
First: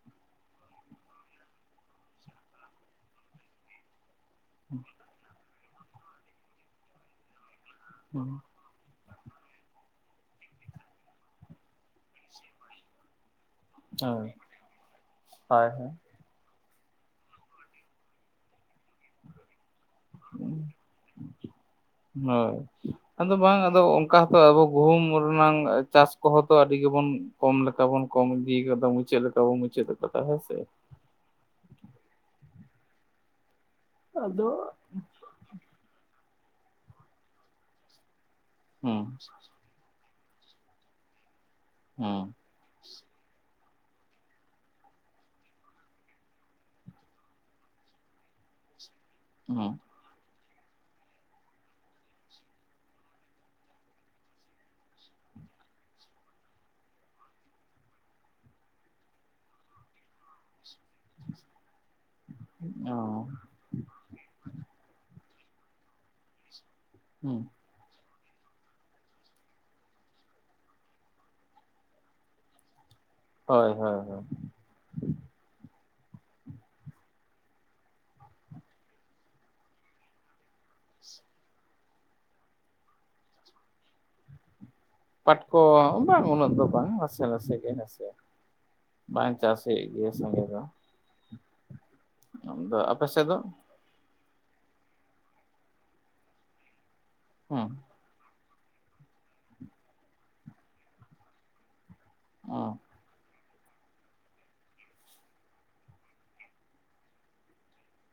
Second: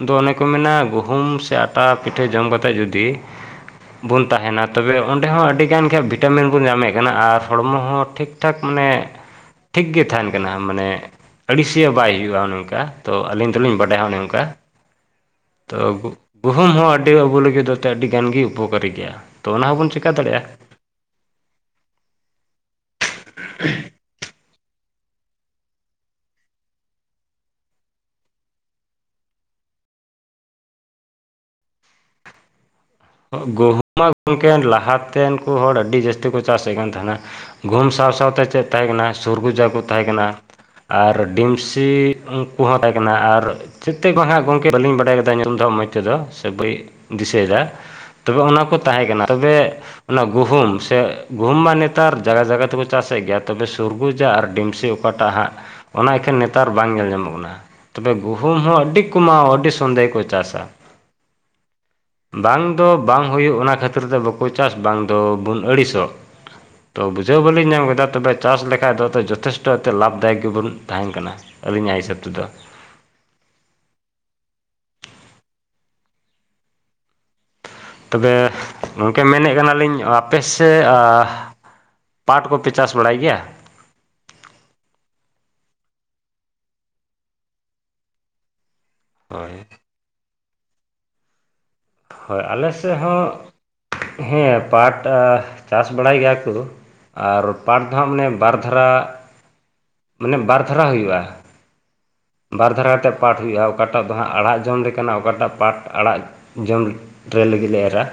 ᱫᱚ ᱚᱱᱮ ᱠᱚ ᱢᱮᱱᱟ ᱜᱩᱦᱩᱢ ᱥᱮ ᱯᱟᱴᱟ ᱯᱤᱴᱷᱟᱹ ᱡᱚᱢ ᱠᱟᱛᱮ ᱡᱩᱫᱤ ᱵᱚᱱ ᱛᱟᱦᱮᱱᱟ ᱛᱚᱵᱮ ᱚᱸᱰᱮ ᱦᱚᱸ ᱟᱹᱰᱤ ᱜᱟᱱ ᱜᱮ ᱵᱷᱤᱴᱟᱢᱤᱱ ᱵᱚᱱ ᱧᱟᱢᱮᱜ ᱠᱟᱱᱟ ᱟᱨ ᱦᱚᱲᱢᱚ ᱦᱚᱸ ᱴᱷᱤᱠ ᱦᱩᱸ ᱴᱷᱟᱠ ᱢᱟᱱᱮ ᱴᱷᱤᱠ ᱜᱮ ᱛᱟᱦᱮᱸᱱ ᱠᱟᱱᱟ᱾ ᱢᱟᱱᱮ ᱟᱹᱲᱤᱥᱤᱭᱟᱹ ᱵᱟᱭ ᱦᱩᱭᱩᱜᱼᱟ᱾ ᱱᱚᱝᱠᱟ ᱛᱚ ᱟᱹᱞᱤᱧ ᱛᱚᱞᱤᱝ ᱵᱟᱰᱟᱭᱟ ᱚᱱᱮ ᱦᱳᱭ ᱚᱱᱠᱟ, ᱦᱳᱭ ᱦᱳᱭ ᱛᱚ ᱜᱩᱦᱩᱢ ᱦᱚᱸ ᱟᱹᱰᱤ ᱟᱵᱚ ᱞᱟᱹᱜᱤᱫ ᱟᱹᱰᱤ ᱜᱟᱱ ᱜᱮ ᱩᱯᱚᱠᱟᱨᱤ ᱜᱮᱭᱟ᱾ ᱛᱚ ᱚᱱᱟ ᱦᱚᱸᱵᱚᱱ ᱪᱮᱠᱟ ᱫᱟᱲᱮᱭᱟᱜᱼᱟ? ᱦᱳᱭ ᱟᱫᱚ ᱵᱟᱝ ᱟᱫᱚ ᱚᱱᱠᱟᱛᱚ ᱟᱵᱚ ᱜᱩᱦᱩᱢ ᱨᱮ ᱨᱮᱱᱟᱜ ᱪᱟᱥ ᱠᱚᱦᱚᱸ ᱛᱚ ᱟᱹᱰᱤ ᱜᱮᱵᱚᱱ ᱠᱚᱢ ᱞᱮᱠᱟ ᱵᱚᱱ ᱠᱚᱢ ᱤᱫᱤᱠᱟᱫᱟ ᱢᱩᱪᱟᱹᱫ ᱞᱮᱠᱟ ᱛᱚ ᱢᱩᱪᱟᱫ ᱟᱠᱟᱫᱟ ᱦᱳᱭ ᱥᱮ ᱜᱩᱦᱩᱢᱟ ᱟᱫᱚ ᱜᱚᱢᱠᱮ ᱞᱟᱦᱟ ᱛᱮᱱᱠᱚ ᱦᱚᱲ ᱟᱹᱰᱤ ᱡᱟᱹᱥᱛᱤ ᱠᱚ ᱪᱟᱥᱮᱫ ᱠᱟᱱ ᱛᱟᱦᱮᱱᱟ, ᱜᱩᱦᱩᱢ ᱥᱟᱶ ᱥᱟᱶᱛᱮ ᱪᱮᱫ ᱛᱟᱦᱮᱸ ᱦᱩᱸ ᱠᱟᱱᱟ ᱥᱩᱨᱜᱩᱡᱟ ᱠᱚ ᱛᱟᱦᱮᱸ ᱠᱟᱱᱟ ᱟᱨ ᱰᱤᱢᱥ ᱥᱤ ᱦᱩᱸ ᱩᱱᱠᱩ ᱦᱚᱸᱚᱸ ᱛᱟᱦᱮᱸ ᱠᱟᱱᱟ ᱟᱨ ᱪᱮᱫᱛᱮ ᱵᱟ ᱦᱟᱜ ᱜᱚᱝᱠᱮ ᱵᱟᱹᱞᱤᱧ ᱵᱟᱰᱟᱭ ᱠᱟᱫᱟ ᱧᱩᱛᱩᱢ ᱫᱚ ᱢᱚᱡᱽ ᱛᱮᱫᱚ ᱥᱮ ᱵᱟᱹᱧ ᱫᱤᱥᱟᱹᱭᱫᱟ᱾ ᱛᱚᱵᱮ ᱚᱱᱟ ᱠᱚ ᱛᱟᱦᱮᱸ ᱠᱟᱱᱟ᱾ ᱛᱚᱵᱮ ᱦᱩᱸ ᱚᱱᱟ ᱜᱩᱦᱩᱢ ᱥᱮ ᱜᱩᱦᱩᱢ ᱢᱟ ᱱᱮᱛᱟᱨ ᱡᱟᱭᱟ ᱡᱟᱭᱟ ᱛᱮᱠᱚ ᱪᱟᱥᱮᱫ ᱜᱮᱭᱟ ᱛᱚᱵᱮ ᱥᱩᱨᱜᱩᱡᱟ ᱟᱨ ᱰᱤᱢᱥᱤ ᱚᱠᱛ ᱯᱟᱴᱟ ᱦᱟᱸᱜ ᱚᱱᱟ ᱮᱠᱷᱟᱱ ᱱᱮᱛᱚᱜ ᱱᱮᱛᱟᱨ ᱵᱟᱝ ᱧᱮᱞ ᱧᱟᱢᱚᱜ ᱠᱟᱱᱟ ᱛᱚᱵᱮ ᱜᱩᱦᱩᱢ ᱦᱚᱸ ᱟᱹᱰᱤ ᱠᱚᱢᱟᱣ ᱟᱹᱰᱤ ᱥᱚᱱᱫᱮᱦᱮ ᱠᱚ ᱪᱟᱥᱥᱟᱹ ᱦ [inaudible] ᱵᱟᱝ ᱫᱚ ᱵᱟᱝ ᱦᱩᱭᱩᱜ, ᱚᱱᱟ ᱠᱷᱟᱹᱛᱤᱨ ᱛᱮ ᱵᱟᱠᱚ ᱪᱟᱥ ᱵᱟᱝ ᱫᱚᱵᱚᱱ ᱟᱹᱲᱤᱥᱚᱜ᱾ ᱛᱚ ᱦᱩᱸ ᱵᱩᱡᱷᱟᱹᱣ ᱵᱟᱹᱞᱤᱧ ᱧᱟᱢ ᱠᱮᱫᱟ ᱛᱚᱵᱮ ᱪᱟᱥ ᱞᱮᱠᱷᱟᱡ ᱫᱚ ᱡᱚᱛᱷᱮᱥᱴᱚ ᱟᱛᱮ ᱞᱟᱵᱷ ᱫᱟᱭᱚᱠ ᱜᱮᱵᱚᱱ ᱛᱟᱦᱮᱱ ᱠᱟᱱᱟ ᱟᱹᱞᱤᱧᱟᱜ ᱦᱤᱥᱟᱹᱵᱽ ᱛᱮᱫᱚ ᱦᱳᱭ ᱦᱳᱭ ᱦᱳᱭ ᱛᱚᱵᱮ ᱜᱚᱝᱠᱮ ᱢᱮᱱᱮ ᱠᱟᱱᱟᱞᱤᱧ ᱟᱯᱮ ᱥᱮ ᱟᱹ? ᱯᱟᱨᱴ ᱠᱚᱯᱮ ᱪᱟᱥ ᱵᱟᱲᱟᱭ ᱜᱮᱭᱟ? ᱯᱟᱴᱠᱚ ᱵᱟᱝ ᱩᱱᱟᱹᱜ ᱫᱚ ᱵᱟᱝ ᱱᱟᱥᱮ ᱱᱟᱥᱮ ᱜᱮ ᱱᱟᱥᱮ ᱵᱟᱝ ᱪᱟᱥ ᱦᱳᱭ ᱦᱳᱦᱳᱜ ᱜᱮᱭᱟ ᱥᱚᱸᱜᱮ ᱫᱚ᱾ ᱦᱳᱭ ᱟᱞᱮ ᱟᱫᱚ ᱥᱮᱫ ᱟᱯᱮ ᱦᱚᱸ ᱫᱚ ᱦᱮᱸ ᱯᱟᱴ ᱟ ᱪᱟᱥ ᱵᱟᱲᱟᱭ ᱜᱮᱭᱟ ᱠᱚ, ᱟᱨ ᱦᱩᱸ ᱯᱟᱴ ᱱᱟᱦᱟᱜ ᱢᱟᱱᱮ ᱵᱟᱨ ᱫᱷᱟᱨᱟ ᱢᱟᱱᱮ ᱵᱟᱨ ᱫᱷᱟᱨᱟ ᱦᱩᱭᱩᱜᱼᱟ᱾ ᱵᱟᱨ ᱦᱩᱸ ᱫᱷᱟᱨᱟ ᱛᱮ ᱯᱟᱴ ᱦᱩᱭᱩᱜᱼᱟ ᱚᱠᱟᱴᱟᱜ ᱫᱚ ᱦᱟᱸᱜ ᱟᱲᱟᱜ ᱡᱚᱢᱠ ᱚᱠᱟᱴᱟᱜ ᱯᱟᱴ ᱟᱲᱟᱜ ᱡᱚᱢ ᱨᱮ ᱞᱟᱹᱜᱤᱫ ᱞᱮ ᱮᱨᱟ᱾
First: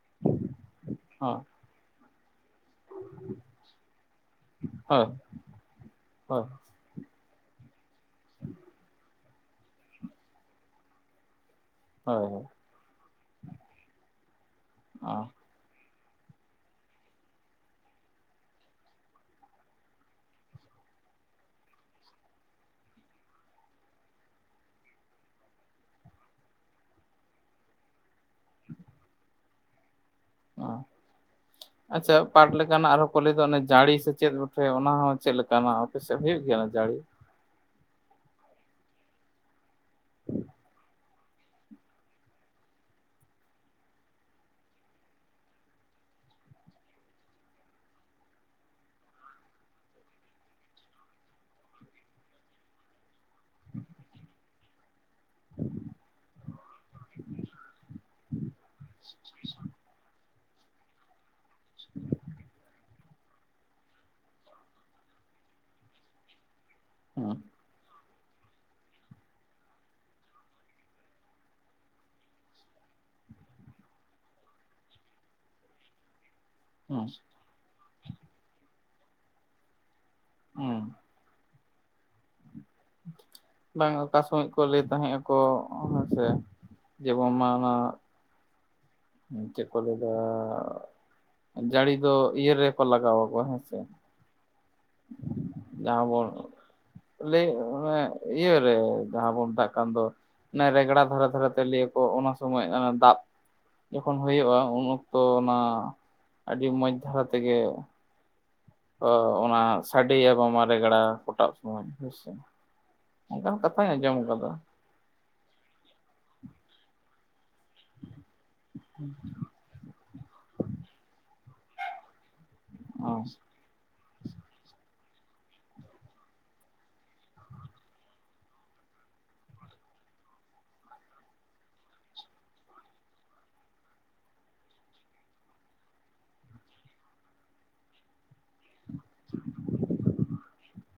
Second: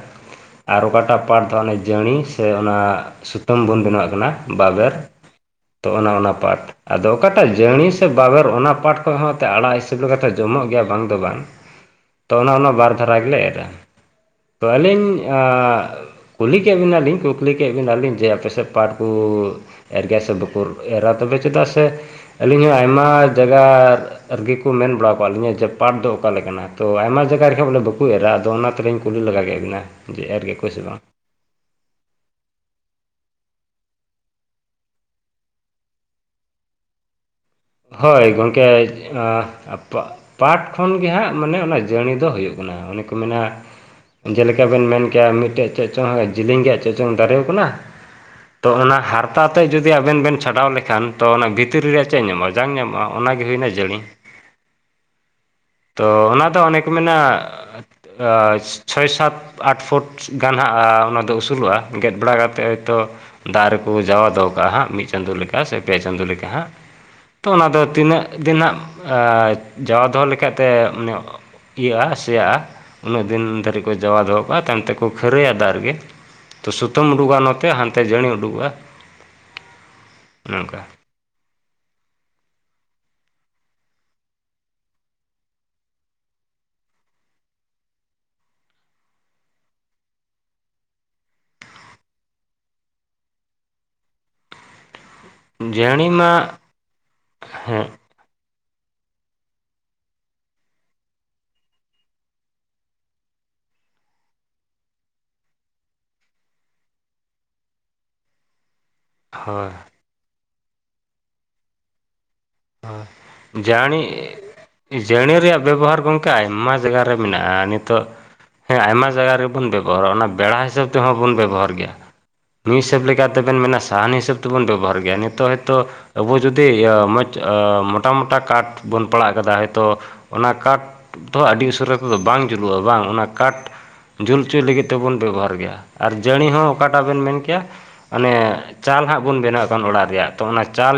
ᱟᱨ ᱚᱠᱟᱴᱟᱜ ᱦᱩᱸ ᱯᱟᱴ ᱫᱚ ᱦᱟᱜ ᱡᱟᱹᱲᱤ ᱥᱮ ᱚᱱᱟ ᱥᱩᱛᱟᱹᱢ ᱵᱚᱱ ᱵᱮᱱᱟᱣᱟᱜ ᱠᱟᱱᱟ ᱵᱟᱵᱮᱨ ᱦᱳᱭ ᱛᱚ ᱚᱱᱮ ᱚᱱᱟ ᱦᱳᱭ ᱯᱟᱴ᱾ ᱟᱫᱚ ᱚᱠᱟᱴᱟᱜ ᱡᱟᱹᱲᱤ ᱥᱮ ᱵᱟᱵᱮᱨ ᱚᱱᱟ ᱯᱟᱴ ᱦᱚᱸ ᱦᱚᱸ ᱛᱮ ᱟᱲᱟᱜ ᱦᱤᱥᱜᱟᱹᱞ ᱞᱮᱠᱟᱛᱮ ᱡᱚᱢᱚᱜ ᱜᱮᱭᱟ ᱵᱟᱝ ᱫᱚ ᱵᱟᱝ᱾ ᱛᱚ ᱦᱳᱭ ᱚᱱᱟ ᱚᱱᱟ ᱵᱟᱨ ᱫᱷᱟᱨᱟ ᱜᱮᱞᱮ ᱮᱨᱟᱼᱟ ᱛᱚ ᱟᱹᱞᱤᱧ ᱦᱳᱭ ᱟ ᱠᱩᱞᱤ ᱠᱮᱜ ᱵᱮᱤᱱᱟᱞᱤᱧ ᱠᱩᱠᱞᱤ ᱠᱮᱜ ᱵᱮᱤᱱᱟᱞᱤᱧ, ᱡᱮ ᱟᱯᱮᱥᱮᱜ ᱯᱟᱴ ᱠᱚ ᱮᱨ ᱜᱮᱭᱟ ᱥᱮ ᱵᱟᱠᱩ ᱮᱨᱟ ᱛᱚᱵᱮ ᱪᱮᱫᱟᱜ ᱥᱮ, ᱟᱹᱞᱤᱧ ᱦᱚᱸ ᱟᱭᱢᱟ ᱡᱟᱭᱜᱟ ᱟᱨᱜᱤ ᱠᱚ ᱢᱮᱱ ᱵᱟᱲᱟᱣ ᱠᱟᱜ ᱞᱤᱧᱟᱹ ᱡᱮ ᱯᱟᱴ ᱫᱚ ᱚᱠᱟᱞᱮᱱᱟᱜ, ᱛᱚ ᱟᱭᱢᱟ ᱡᱟᱭᱜᱟ ᱨᱮᱜ ᱵᱚᱞᱮ ᱵᱟᱠ ᱠᱩ ᱮᱨᱟ ᱟᱫᱚ ᱚᱱᱟ ᱛᱮᱞᱤᱧ ᱠᱩᱞᱤ ᱞᱮᱟᱜᱟ ᱠᱮᱫ ᱵᱤᱱᱟ, ᱡᱮ ᱮᱨ ᱜᱮᱭᱟᱠᱚ ᱥᱮ ᱵᱟᱝ? [inaudible] ᱟᱪᱪᱷᱟ ᱯᱟᱴ ᱞᱮᱠᱟᱱᱟᱜ ᱟᱨᱦᱚᱸ ᱠᱚ ᱞᱟᱹᱭ ᱫᱚ ᱚᱱᱮ ᱡᱟᱹᱲᱤ ᱥᱮ ᱪᱮᱫ ᱚᱱᱟᱦᱚᱸ ᱪᱮᱫ ᱞᱮᱠᱟᱱᱟᱜ ᱚᱯᱮᱥᱮ ᱦᱩᱭᱩᱜ ᱜᱮᱭᱟ ᱡᱟᱹᱲᱤ ᱦᱳᱭ ᱜᱚᱝᱠᱮ ᱯᱟ ᱯᱟᱴᱷ ᱠᱷᱚᱱ ᱜᱮ ᱦᱟᱸᱜ ᱢᱟᱱᱮ ᱚᱱᱟ ᱡᱟᱹᱱᱤ ᱫᱚ ᱦᱳᱭᱳᱜ ᱠᱟᱱᱟ ᱚᱱᱮ ᱠᱚ ᱢᱮᱱᱟ ᱡᱮᱞᱮᱠᱟ ᱵᱮᱱ ᱢᱮᱱ ᱠᱮᱜᱼᱟ ᱢᱤᱫᱴᱮᱡ ᱪᱮᱜ ᱪᱚᱝ ᱡᱮᱞᱮᱧ ᱨᱮᱭᱟᱜ ᱪᱮᱫ ᱪᱚᱝ ᱫᱟᱨᱮᱣ ᱠᱟᱱᱟ᱾ ᱛᱚ ᱚᱱᱟ ᱦᱟᱨᱛᱟ ᱛᱮ ᱡᱩᱫᱤ ᱟᱵᱮᱱ ᱵᱮᱱ ᱪᱷᱟᱰᱟᱣ ᱞᱮᱠᱷᱟᱱ ᱛᱚ ᱚᱱᱟ ᱵᱷᱤᱛᱨᱤ ᱨᱮᱭᱟᱜ ᱪᱮᱫ ᱧᱟᱢᱚᱜᱼᱟ? ᱡᱟᱝ ᱧᱟᱢᱚᱜᱼᱟ, ᱚᱱᱟᱜᱮ ᱦᱳᱭᱱᱟ ᱡᱟᱹᱲᱤ᱾ ᱛᱚ ᱚᱱᱟᱫᱚ ᱚᱱᱮ ᱠᱚ ᱢᱮᱱᱟᱜᱼᱟ, ᱟ ᱪᱷᱚᱭ ᱥᱟᱛ, ᱟᱴ ᱯᱷᱩᱴ᱾ ᱜᱟᱱ ᱦᱟᱸᱜᱼᱟ ᱚᱱᱟᱫᱚ ᱟᱹᱥᱩᱞᱚᱜᱼᱟ ᱜᱮᱫ ᱵᱟᱲᱟ ᱠᱟᱛᱮᱫ ᱦᱚᱭᱛᱳ ᱫᱟᱜ ᱨᱮᱠᱚ ᱡᱟᱣᱟ ᱫᱚᱦᱚ ᱠᱟᱜᱼᱟ, ᱦᱟᱸᱜ ᱢᱤᱫ ᱪᱟᱸᱫᱳ ᱞᱮᱠᱟ ᱥᱮ ᱯᱮ ᱪᱟᱸᱫᱳ ᱞᱮᱠᱟ ᱦᱟᱸᱜ᱾ ᱦᱩᱸ ᱛᱚ ᱚᱱᱟ ᱫᱚ ᱛᱤᱱᱟᱹᱜ ᱫᱤᱱᱟᱜ ᱟ ᱡᱟᱣᱟ ᱫᱚᱦᱚ ᱞᱮᱠᱷᱟᱡ ᱛᱮ ᱢᱟᱱᱮ ᱚ ᱤᱭᱟᱹᱜᱼᱟ ᱥᱮᱭᱟ ᱟ᱾ ᱩᱱᱟᱹᱜ ᱫᱤᱱ ᱫᱷᱟᱹᱨᱤᱜ ᱠᱚ ᱡᱟᱣᱟ ᱫᱚᱦᱚ ᱠᱟᱜᱼᱟ, ᱛᱟᱭᱚᱢ ᱛᱮᱠᱚ ᱠᱷᱟᱹᱨᱟᱹᱭᱟ ᱫᱟᱜ ᱨᱮᱜᱮ᱾ ᱛᱚ ᱦᱩᱸ ᱥᱩᱛᱟᱹᱢ ᱩᱰᱩᱠᱚᱜ ᱱᱚᱛᱮ ᱦᱟᱱᱛᱮ ᱡᱟᱹᱱᱤ ᱩᱰᱩᱠᱚᱜᱼᱟ ᱱᱚᱝᱠᱟ᱾ ᱦᱩᱸ ᱵᱟᱝ ᱚᱠᱟ ᱥᱚᱢᱚᱭ ᱠᱚ ᱞᱟᱹᱭ ᱛᱟᱦᱮᱸᱜ ᱟᱠᱚ ᱦᱮᱸᱥᱮ᱾ ᱡᱮᱢᱚᱱ ᱢᱟ ᱚᱱᱟ ᱪᱮᱫ ᱠᱚ ᱞᱟᱹᱭ ᱫᱟ ᱡᱟᱹᱲᱤ ᱫᱚ ᱤᱭᱟᱹ ᱨᱮᱠᱚ ᱞᱟᱜᱟᱣ ᱟᱠᱚ ᱦᱮᱸ ᱥᱮ᱾ ᱡᱟᱦᱟᱸ ᱵᱚᱱ ᱡᱟᱹᱲᱤᱢᱟ ᱞᱟᱹᱭ ᱦᱮᱸ ᱚᱱᱮ ᱤᱭᱟᱹ ᱨᱮ ᱡᱟᱦᱟᱸ ᱵᱚᱱ ᱢᱮᱛᱟᱜ ᱠᱟᱱ ᱫᱚ ᱚᱱᱮ ᱨᱮᱜᱽᱲᱟ ᱫᱷᱟᱨᱮ ᱫᱷᱟᱨᱮ ᱛᱮ ᱞᱟᱹᱭᱟᱠᱚ ᱚᱱᱟ ᱥᱚᱢᱚᱭ ᱮ ᱫᱟᱯ᱾ ᱡᱚᱠᱷᱚᱱ ᱦᱩᱭᱩᱜᱳᱼᱟ ᱩᱱ ᱚᱠᱛᱚ ᱚᱱᱟ ᱟᱹᱰᱤ ᱢᱚᱸᱡᱽ ᱫᱷᱟᱨᱟ ᱛᱮᱜᱮ ᱚ ᱚᱱᱟ ᱦᱳᱭ ᱥᱟᱰᱮᱭᱟ ᱵᱟᱝᱢᱟ ᱨᱮᱜᱲᱟ ᱠᱚᱴᱟᱵ ᱥᱚᱢᱚᱭ ᱦᱮᱸᱥᱮ᱾ ᱚᱱᱠᱟᱧ ᱠᱟᱛᱷᱟᱧ ᱟᱸᱡᱚᱢ ᱠᱟᱫᱟ᱾ ᱡᱟᱸᱲᱤ ᱨᱮᱭᱟᱜ ᱵᱮᱵᱚᱦᱟᱨ ᱜᱚᱝᱠᱮ, ᱟᱭᱢᱟ ᱡᱟᱭᱜᱟ ᱨᱮ ᱢᱮᱱᱟᱜᱼᱟ ᱱᱤᱛᱚᱜ ᱦᱮᱸ ᱟᱭᱢᱟ ᱡᱟᱭᱜᱟ ᱨᱮ ᱵᱚᱱ ᱵᱮᱵᱚᱦᱟᱨᱟ ᱚᱱᱟ ᱵᱮᱲᱟ ᱦᱤᱥᱟᱹᱵ ᱛᱮᱦᱚᱸ ᱵᱚᱱ ᱵᱮᱵᱚᱦᱟᱨ ᱜᱮᱭᱟ, ᱢᱤᱜ ᱦᱤᱥᱟᱹᱵ ᱚ ᱞᱮᱠᱟᱛᱮᱵᱮᱱ ᱢᱮᱱᱟ ᱥᱟᱦᱟᱱᱤ ᱦᱤᱥᱟᱹᱵᱽ ᱛᱮᱵᱚᱱ ᱵᱮᱵᱚᱦᱟᱨ ᱜᱮᱭᱟ ᱱᱤᱛᱚᱜ ᱦᱳᱭᱛᱚ ᱟᱵᱚ ᱡᱩᱫᱤ ᱤᱭᱟᱹ ᱢᱚᱡᱽ ᱟ ᱢᱚᱴᱟ ᱢᱚᱴᱟ ᱠᱟᱴ ᱵᱚᱱ ᱯᱟᱲᱟᱜ ᱠᱟᱫᱟ ᱦᱚᱭᱛᱚ ᱚᱱᱟ ᱠᱟᱴᱷ ᱫᱚ ᱟᱹᱰᱤ ᱩᱥᱟᱹᱨᱟ ᱛᱮᱫᱚ ᱵᱟᱝ ᱡᱩᱞᱩᱜᱼᱟ ᱵᱟᱝ ᱚᱱᱟ ᱠᱟᱴᱷ? ᱡᱩᱞ ᱦᱚᱪᱚᱭ ᱞᱟᱹᱜᱤᱫ ᱛᱮᱵᱚᱱ ᱵᱮᱵᱚᱦᱟᱨ ᱜᱮᱭᱟ ᱟᱨ ᱡᱟᱹᱲᱤᱸ ᱦᱚᱸ ᱚᱠᱟᱴᱟᱜ ᱵᱮᱱ ᱢᱮᱱ ᱠᱮᱭᱟ ᱚᱱᱮ ᱪᱟᱞ ᱦᱟᱸᱜ ᱵᱚᱱ ᱵᱮᱱᱟᱣ ᱠᱟᱱ ᱚᱲᱟᱜ ᱨᱮᱭᱟᱜ ᱛᱚ ᱚᱱᱟ ᱪᱟᱞ